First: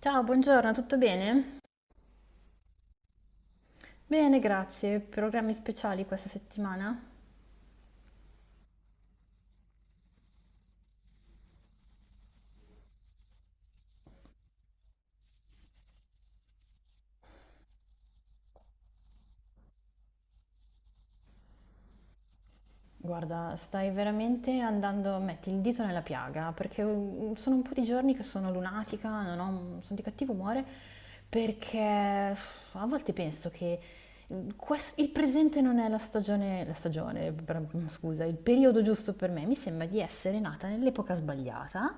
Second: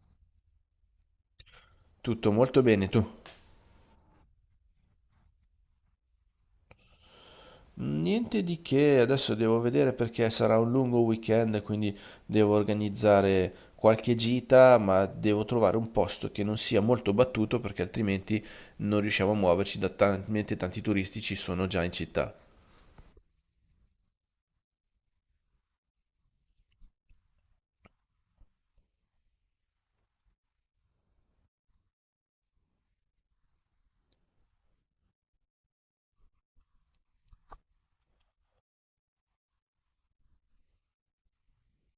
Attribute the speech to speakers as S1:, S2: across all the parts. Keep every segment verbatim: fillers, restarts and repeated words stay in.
S1: Ciao, buongiorno, tutto bene?
S2: Tutto molto bene, tu?
S1: Bene, grazie. Programmi speciali questa settimana?
S2: Niente di che, adesso devo vedere perché sarà un lungo weekend, quindi devo organizzare qualche gita, ma devo trovare un posto che non sia molto battuto perché altrimenti non riusciamo a muoverci da talmente tanti turisti ci sono già in città.
S1: Guarda, stai veramente andando, metti il dito nella piaga, perché mm, sono un po' di giorni che sono lunatica, non ho- mm, sono di cattivo umore, perché uff, a volte penso che mm, quest- il presente non è la stagione, la stagione, bra- scusa, il periodo giusto per me. Mi sembra di essere nata nell'epoca sbagliata.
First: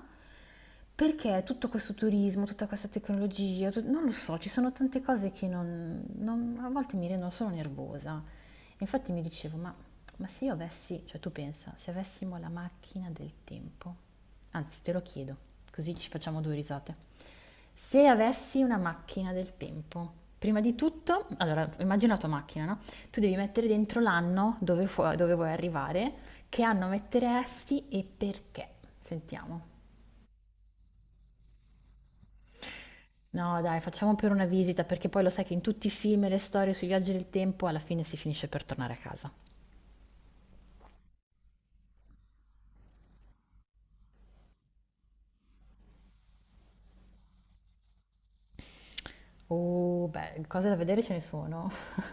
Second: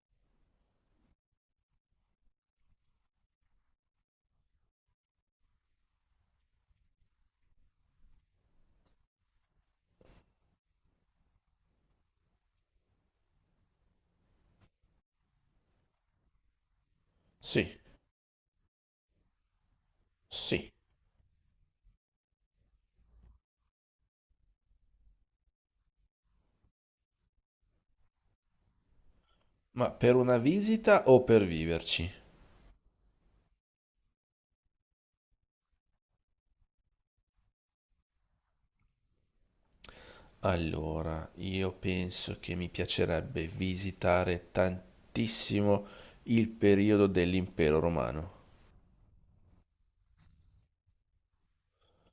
S1: Perché tutto questo turismo, tutta questa tecnologia, tu- non lo so, ci sono tante cose che non, non- a volte mi rendono solo nervosa. Infatti mi dicevo, ma, ma se io avessi, cioè tu pensa, se avessimo la macchina del tempo, anzi te lo chiedo, così ci facciamo due risate.
S2: Sì,
S1: Se avessi una macchina del tempo, prima
S2: sì.
S1: di tutto, allora immagina la tua macchina, no? Tu devi mettere dentro l'anno dove, fu- dove vuoi arrivare, che anno metteresti e perché. Sentiamo.
S2: Ma per una visita o per viverci?
S1: No dai, facciamo pure una visita, perché poi lo sai che in tutti i film e le storie sui viaggi del tempo alla fine si finisce per tornare a casa.
S2: Allora, io penso che mi piacerebbe visitare tantissimo il periodo dell'Impero Romano.
S1: Oh, beh, cose da vedere ce ne sono.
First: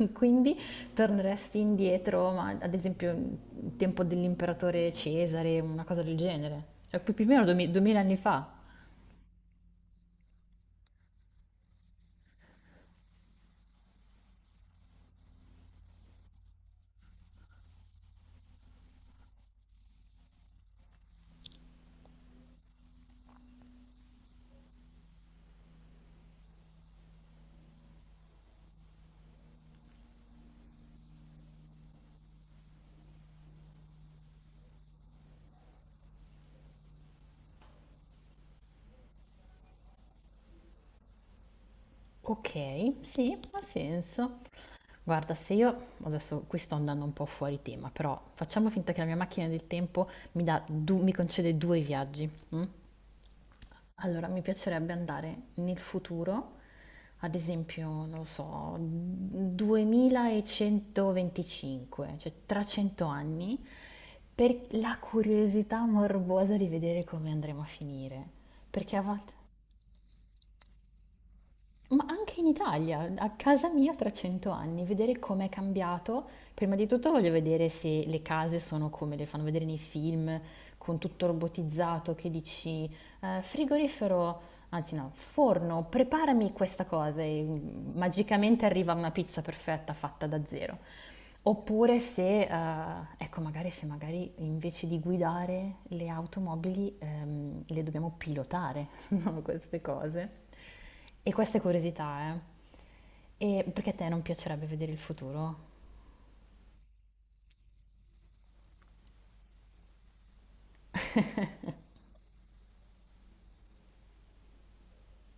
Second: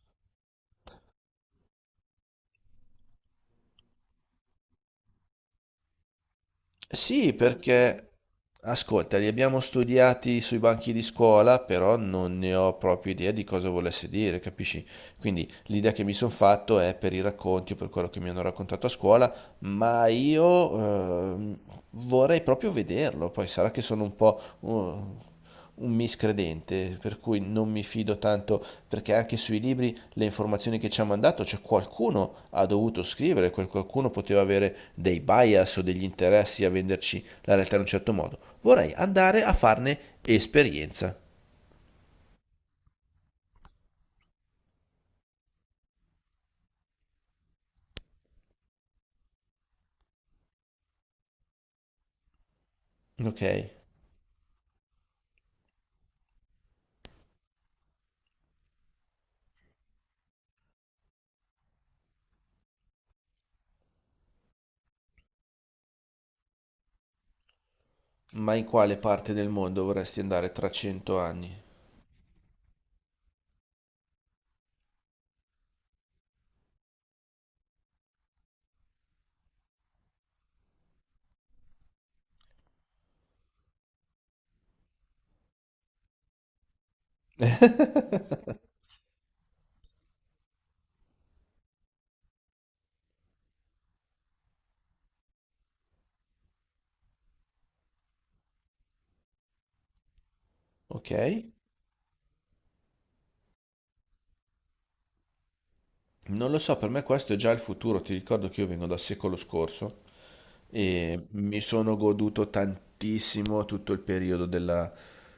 S1: Quindi torneresti indietro, ma ad esempio il tempo dell'imperatore Cesare, una cosa del genere. Cioè, più più o
S2: Sì,
S1: meno duemila 2000
S2: perché
S1: anni fa.
S2: ascolta, li abbiamo studiati sui banchi di scuola, però non ne ho proprio idea di cosa volesse dire, capisci? Quindi l'idea che mi sono fatto è per i racconti o per quello che mi hanno raccontato a scuola, ma io ehm, vorrei proprio vederlo. Poi sarà che sono un po' uh, un miscredente, per cui non mi fido tanto, perché anche sui libri le informazioni che ci ha mandato, cioè qualcuno ha dovuto scrivere, quel qualcuno poteva avere dei bias o degli interessi a venderci la realtà in un certo modo. Vorrei andare a farne esperienza.
S1: Ok, sì, ha senso. Guarda, se io adesso qui sto andando un po' fuori tema, però facciamo finta che la mia macchina del tempo mi dà du- mi concede due viaggi. mm?
S2: Ok,
S1: Allora, mi piacerebbe andare nel futuro, ad esempio, non lo so, duemilacentoventicinque, cioè tra cento anni, per la curiosità morbosa di vedere come andremo a finire.
S2: ma in
S1: Perché
S2: quale
S1: a
S2: parte
S1: volte...
S2: del mondo vorresti andare tra cento anni?
S1: Ma anche in Italia, a casa mia tra cento anni, vedere com'è cambiato. Prima di tutto voglio vedere se le case sono come le fanno vedere nei film, con tutto robotizzato, che dici, eh, frigorifero anzi no, forno, preparami questa cosa e mm, magicamente arriva una pizza perfetta fatta da zero. Oppure se, eh, ecco, magari se magari invece di guidare le automobili ehm, le dobbiamo pilotare, no? Queste cose. E
S2: Ok?
S1: queste curiosità, eh. E perché a te non piacerebbe vedere il futuro?
S2: Non lo so, per me questo è già il futuro, ti ricordo che io vengo dal secolo scorso. E mi sono goduto tantissimo tutto il periodo della,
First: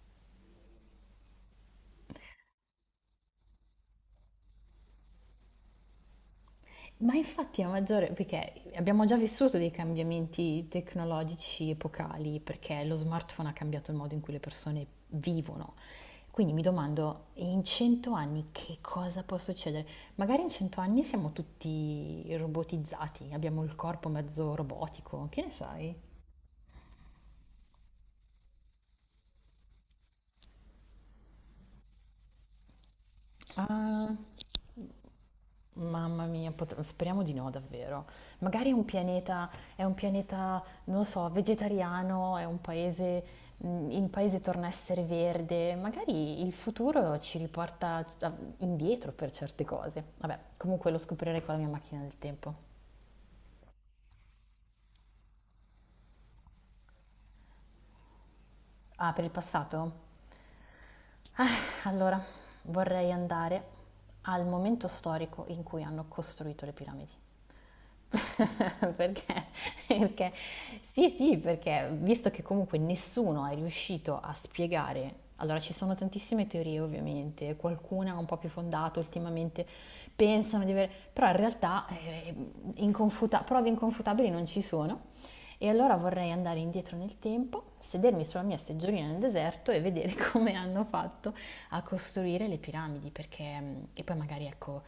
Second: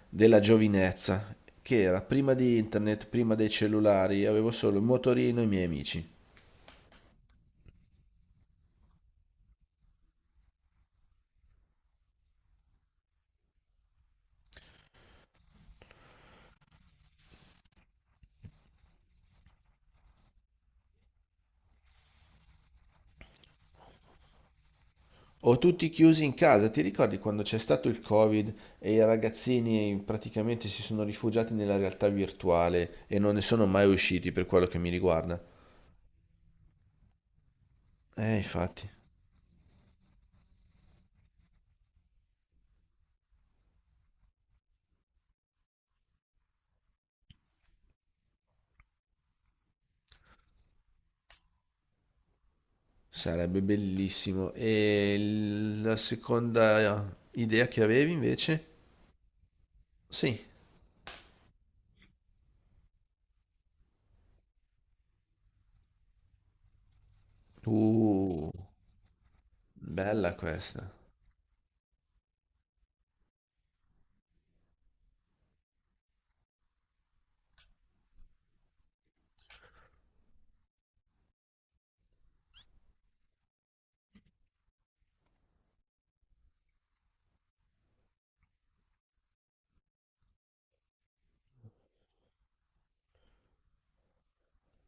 S2: della giovinezza, che era prima di internet, prima dei cellulari, avevo solo il motorino e i miei amici.
S1: Ma infatti a maggiore, perché abbiamo già vissuto dei cambiamenti tecnologici epocali, perché lo smartphone ha cambiato il modo in cui le persone vivono. Quindi mi domando, in cento anni che cosa può succedere? Magari in cento anni siamo tutti robotizzati, abbiamo il corpo mezzo robotico, che ne
S2: O tutti
S1: sai?
S2: chiusi in casa, ti ricordi quando c'è stato il Covid e i ragazzini praticamente si sono rifugiati nella realtà virtuale e non ne sono mai
S1: Ah.
S2: usciti per quello che mi riguarda?
S1: Mamma mia, pot- speriamo di no, davvero.
S2: Eh,
S1: Magari è un
S2: infatti,
S1: pianeta, è un pianeta, non lo so, vegetariano, è un paese, mh, il paese torna a essere verde. Magari il futuro ci riporta a- indietro per certe cose. Vabbè, comunque lo scoprirei con la mia macchina del tempo.
S2: sarebbe bellissimo. E la seconda idea che avevi invece?
S1: Ah, per il passato?
S2: Sì.
S1: Ah, allora, vorrei andare al momento storico in cui hanno costruito le piramidi.
S2: Uh,
S1: Perché? Perché
S2: Bella questa.
S1: sì, sì, perché visto che comunque nessuno è riuscito a spiegare, allora ci sono tantissime teorie ovviamente, qualcuna un po' più fondata ultimamente, pensano di avere, però in realtà eh, inconfuta- prove inconfutabili non ci sono e allora vorrei andare indietro nel tempo, sedermi sulla mia seggiolina nel deserto e vedere come hanno fatto a costruire le piramidi, perché mm, e poi magari ecco,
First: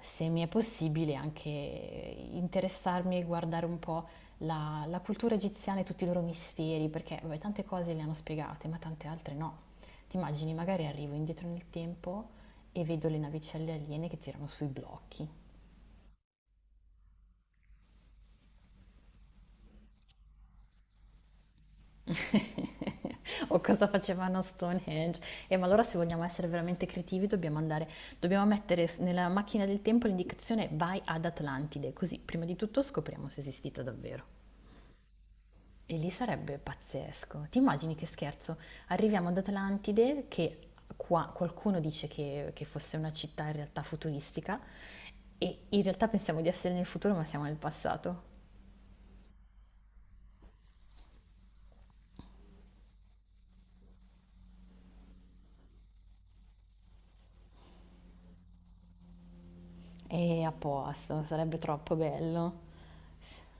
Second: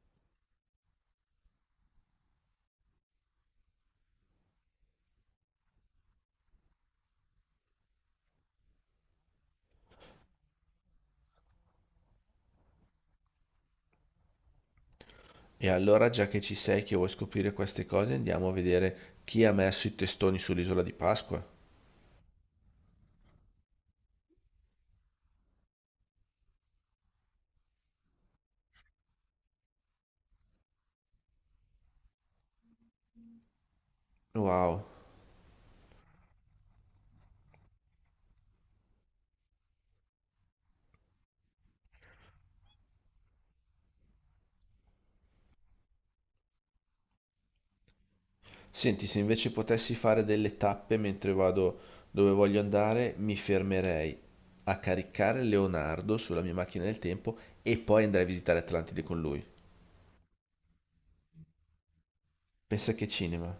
S1: se mi è possibile anche interessarmi e guardare un po' la, la cultura egiziana e tutti i loro misteri, perché vabbè, tante cose le hanno spiegate, ma tante altre no. Ti immagini, magari arrivo indietro nel tempo e vedo le navicelle aliene che tirano sui blocchi.
S2: E allora, già che ci sei, che vuoi scoprire queste cose, andiamo a vedere chi ha messo i testoni sull'isola di Pasqua.
S1: O cosa facevano a Stonehenge. Eh, ma allora se vogliamo essere veramente creativi dobbiamo andare, dobbiamo mettere s- nella macchina del tempo l'indicazione vai ad Atlantide, così prima di tutto scopriamo se è esistito davvero.
S2: Wow.
S1: E lì sarebbe pazzesco. Ti immagini che scherzo? Arriviamo ad Atlantide, che qua qualcuno dice che, che fosse una città in realtà futuristica, e in realtà pensiamo di essere nel futuro ma siamo nel passato.
S2: Senti, se invece potessi fare delle tappe mentre vado dove voglio andare, mi fermerei a caricare Leonardo sulla mia macchina del tempo e poi andrei a visitare Atlantide con lui.
S1: E a posto, sarebbe troppo bello.
S2: Pensa che cinema.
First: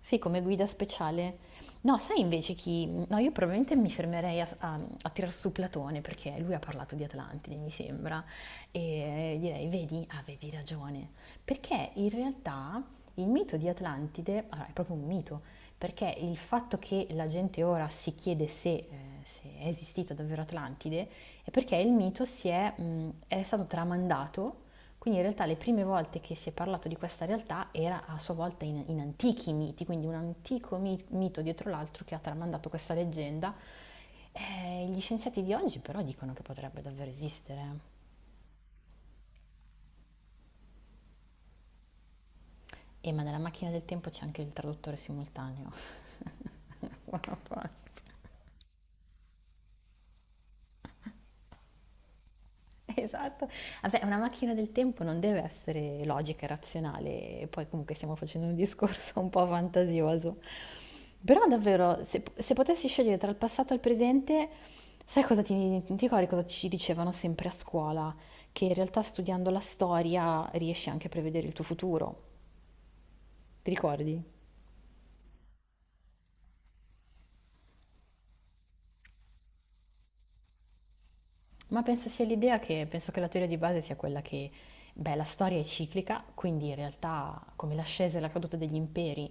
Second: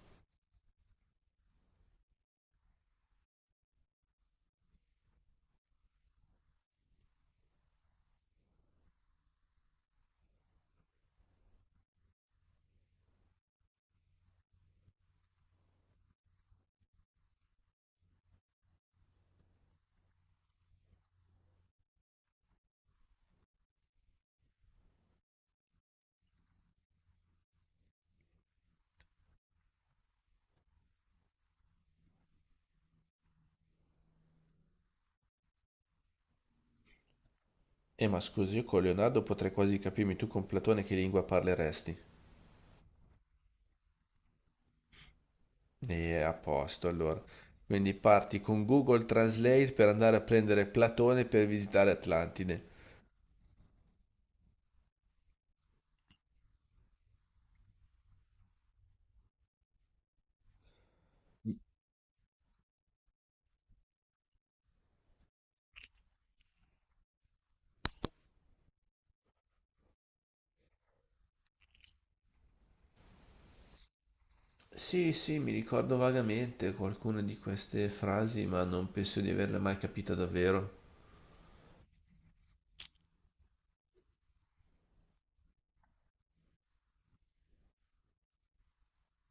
S1: Sì, come guida speciale. No, sai invece chi... No, io probabilmente mi fermerei a, a, a tirar su Platone perché lui ha parlato di Atlantide, mi sembra, e direi, vedi, avevi ragione, perché in realtà il mito di Atlantide, allora, è proprio un mito, perché il fatto che la gente ora si chiede se, eh, se è esistita davvero Atlantide è perché il mito si è, mh, è stato tramandato, quindi in realtà le prime volte che si è parlato di questa realtà era a sua volta in, in antichi miti, quindi un antico mi- mito dietro l'altro che ha tramandato questa leggenda. Eh, gli scienziati di oggi però dicono che potrebbe davvero esistere.
S2: Eh, ma scusi, io con Leonardo potrei quasi capirmi, tu con Platone che lingua parleresti?
S1: E ma nella macchina del tempo c'è anche il traduttore simultaneo.
S2: E a posto, allora.
S1: Buona pace.
S2: Quindi parti con Google Translate per andare a prendere Platone per visitare Atlantide.
S1: Esatto. Vabbè, una macchina del tempo non deve essere logica e razionale, e poi comunque stiamo facendo un discorso un po' fantasioso. Però davvero, se, se potessi scegliere tra il passato e il presente, sai cosa ti, ti ricordi cosa ci dicevano sempre a scuola? Che in realtà studiando la storia riesci anche a prevedere il tuo futuro. Ti ricordi?
S2: Sì, sì, mi ricordo vagamente qualcuna di queste frasi, ma non penso di averle mai capita davvero.
S1: Ma penso sia l'idea che, penso che la teoria di base sia quella che, beh, la storia è ciclica, quindi in realtà come l'ascesa e la caduta degli imperi,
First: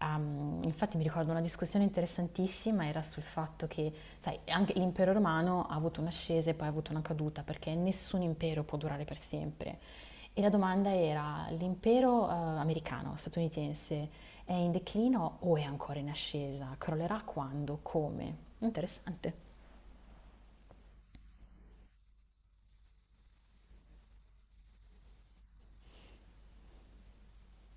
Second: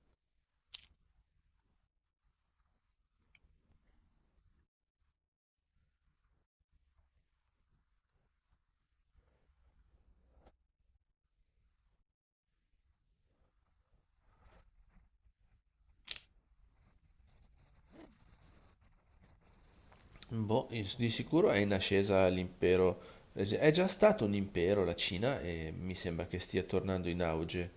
S1: ehm, infatti mi ricordo una discussione interessantissima, era sul fatto che, sai, anche l'impero romano ha avuto un'ascesa e poi ha avuto una caduta, perché nessun impero può durare per sempre. E la domanda era, l'impero eh, americano, statunitense, è in declino o è ancora in ascesa? Crollerà quando? Come? Interessante.
S2: Boh, is- di sicuro è in ascesa l'impero. È già stato un impero la Cina e mi sembra che stia tornando in auge.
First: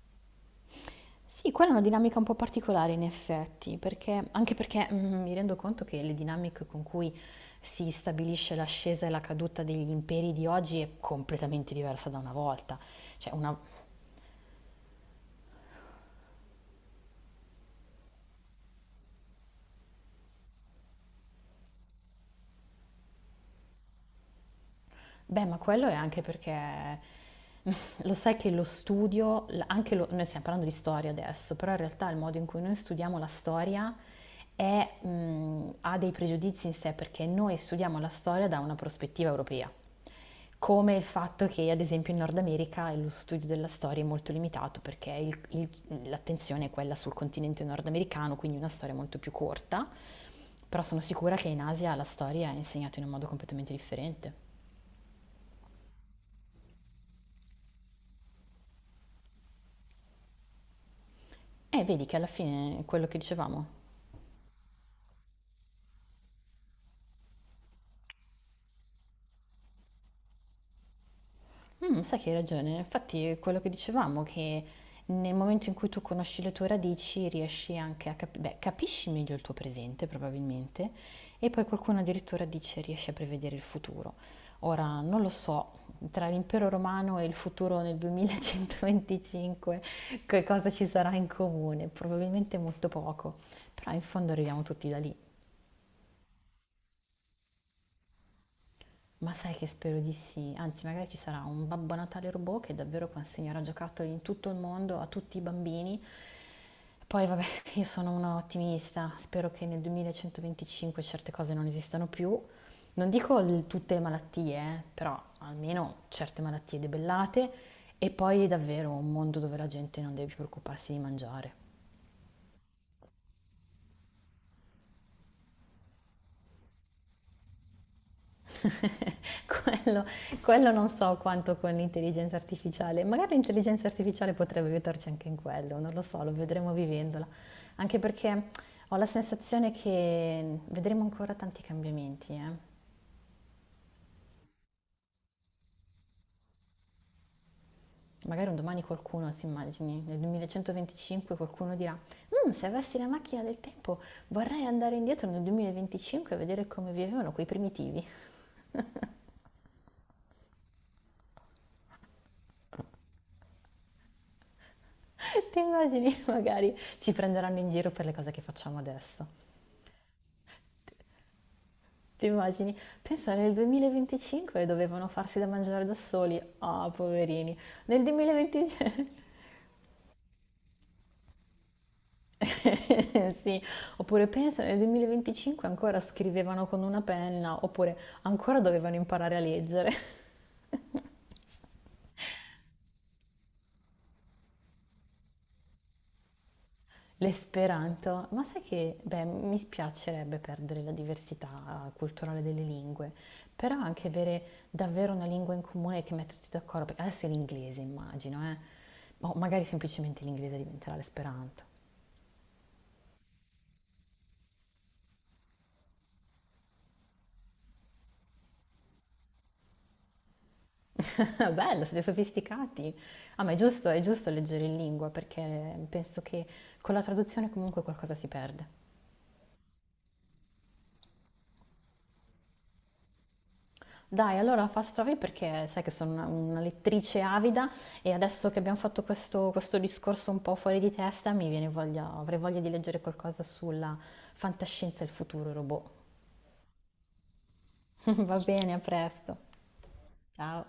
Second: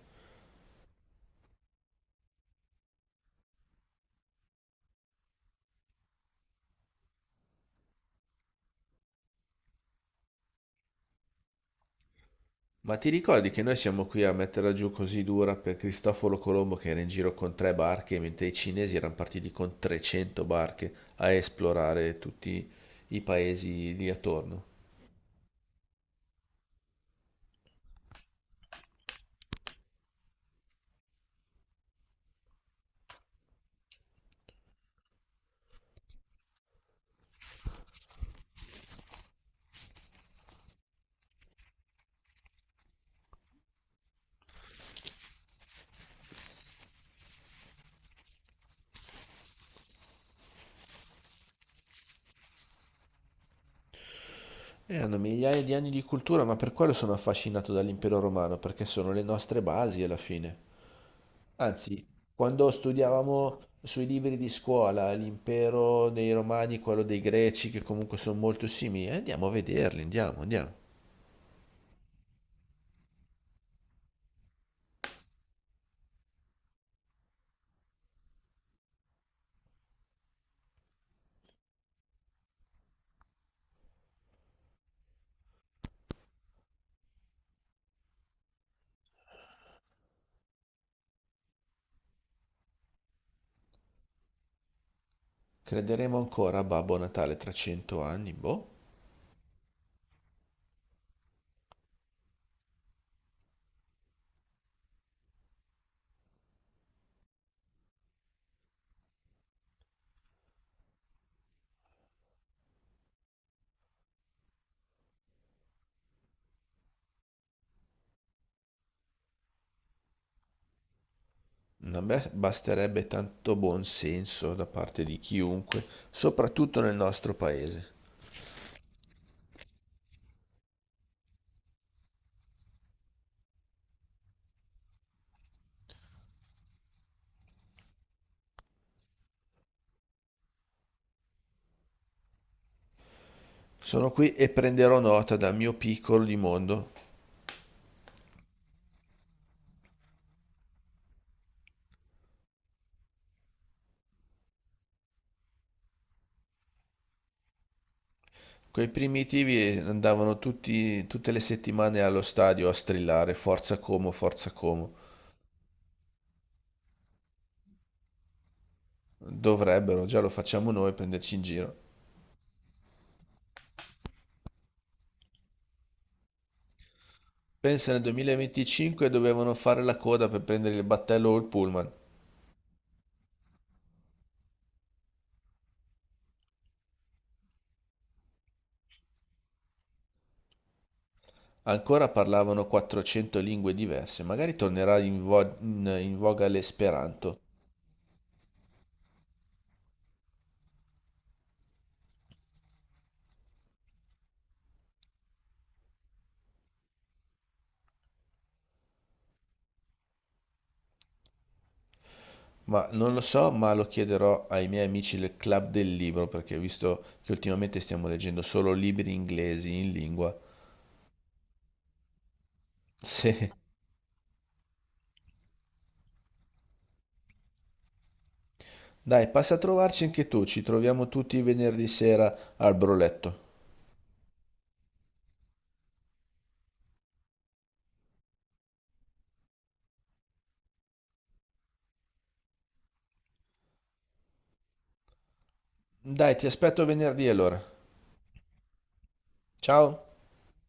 S1: Sì, quella è una dinamica un po' particolare in effetti, perché, anche perché mm, mi rendo conto che le dinamiche con cui si stabilisce l'ascesa e la caduta degli imperi di oggi è completamente diversa da una volta.
S2: Ma ti
S1: Cioè,
S2: ricordi
S1: una-
S2: che noi siamo qui a metterla giù così dura per Cristoforo Colombo che era in giro con tre barche, mentre i cinesi erano partiti con trecento barche a esplorare tutti i paesi lì attorno?
S1: Beh, ma quello è anche perché lo sai che lo studio, l- anche lo- noi stiamo parlando di storia adesso, però in realtà il modo in cui noi studiamo la storia è, mh, ha dei pregiudizi in sé perché noi studiamo la storia da una prospettiva europea, come il fatto che ad esempio in Nord America lo studio della storia è molto limitato perché il- il- l'attenzione è quella sul continente nordamericano, quindi una storia molto più corta, però sono sicura che in Asia la storia è insegnata in un modo completamente differente.
S2: E hanno migliaia di anni di cultura, ma per quello sono affascinato dall'impero romano, perché sono le nostre basi alla fine.
S1: Eh,
S2: Anzi,
S1: vedi che alla
S2: quando
S1: fine è quello che
S2: studiavamo
S1: dicevamo.
S2: sui libri di scuola l'impero dei Romani, quello dei Greci, che comunque sono molto simili, eh, andiamo a vederli, andiamo, andiamo.
S1: Mm, sai che hai ragione, infatti è quello che dicevamo, che nel momento in cui tu conosci le tue radici riesci anche a capire, beh, capisci meglio il tuo presente probabilmente, e poi qualcuno addirittura dice riesci a prevedere il futuro. Ora, non lo so, tra l'impero romano e il futuro nel duemilacentoventicinque, che cosa ci sarà in comune? Probabilmente molto poco, però in fondo arriviamo tutti da lì.
S2: Crederemo ancora a Babbo Natale tra cento anni? Boh.
S1: Ma sai che spero di sì, anzi magari ci sarà un Babbo Natale robot che davvero consegnerà giocattoli in tutto il mondo a tutti i bambini. Poi vabbè, io sono una ottimista, spero che nel duemilacentoventicinque certe cose non esistano più. Non dico il- tutte le malattie, eh, però almeno certe malattie debellate e poi davvero un mondo dove la gente non deve più preoccuparsi di mangiare.
S2: A me basterebbe tanto buon senso da parte di chiunque, soprattutto nel nostro paese.
S1: Quello quello non so quanto con l'intelligenza artificiale, magari l'intelligenza artificiale potrebbe aiutarci anche in quello, non lo so, lo vedremo vivendola, anche perché ho la sensazione che vedremo ancora tanti cambiamenti, eh.
S2: Sono qui e prenderò nota dal mio piccolo di mondo.
S1: Magari un domani qualcuno, si immagini, nel duemilacentoventicinque qualcuno dirà, "Mh, se avessi la macchina del tempo vorrei andare indietro nel duemilaventicinque e vedere come vivevano quei primitivi."
S2: Quei primitivi andavano tutti, tutte le settimane allo stadio a strillare Forza Como, Forza Como.
S1: Ti immagini? Magari ci prenderanno in giro per le cose che facciamo adesso.
S2: Dovrebbero, già lo facciamo noi, prenderci in giro.
S1: Ti immagini? Pensa nel duemilaventicinque dovevano farsi da mangiare da soli. Ah, poverini.
S2: Pensa nel
S1: Nel duemilaventicinque
S2: duemilaventicinque dovevano fare la coda per prendere il battello o il pullman.
S1: sì. Oppure pensa nel duemilaventicinque ancora scrivevano con una penna, oppure ancora dovevano imparare a leggere.
S2: Ancora parlavano quattrocento lingue diverse, magari tornerà in, vo- in- in voga l'esperanto,
S1: L'esperanto, ma sai che, beh, mi spiacerebbe perdere la diversità culturale delle lingue, però anche avere davvero una lingua in comune che mette tutti d'accordo, perché adesso è l'inglese, immagino, eh. O magari semplicemente l'inglese diventerà l'esperanto.
S2: ma non lo so, ma lo chiederò ai miei amici del club del libro, perché visto che ultimamente stiamo leggendo solo libri inglesi in lingua.
S1: Ah, bello, siete sofisticati. Ah,
S2: Sì.
S1: ma è giusto, è giusto leggere in lingua perché penso che con la traduzione comunque qualcosa si perde.
S2: Dai, passa a trovarci anche tu, ci troviamo tutti venerdì sera al broletto.
S1: Dai, allora Fast Travel perché sai che sono una, una lettrice avida e adesso che abbiamo fatto questo, questo discorso un po' fuori di testa mi viene voglia, avrei voglia di leggere qualcosa sulla fantascienza e il futuro robot.
S2: Dai, ti aspetto venerdì allora.
S1: Va bene, a presto.
S2: Ciao.
S1: Ciao.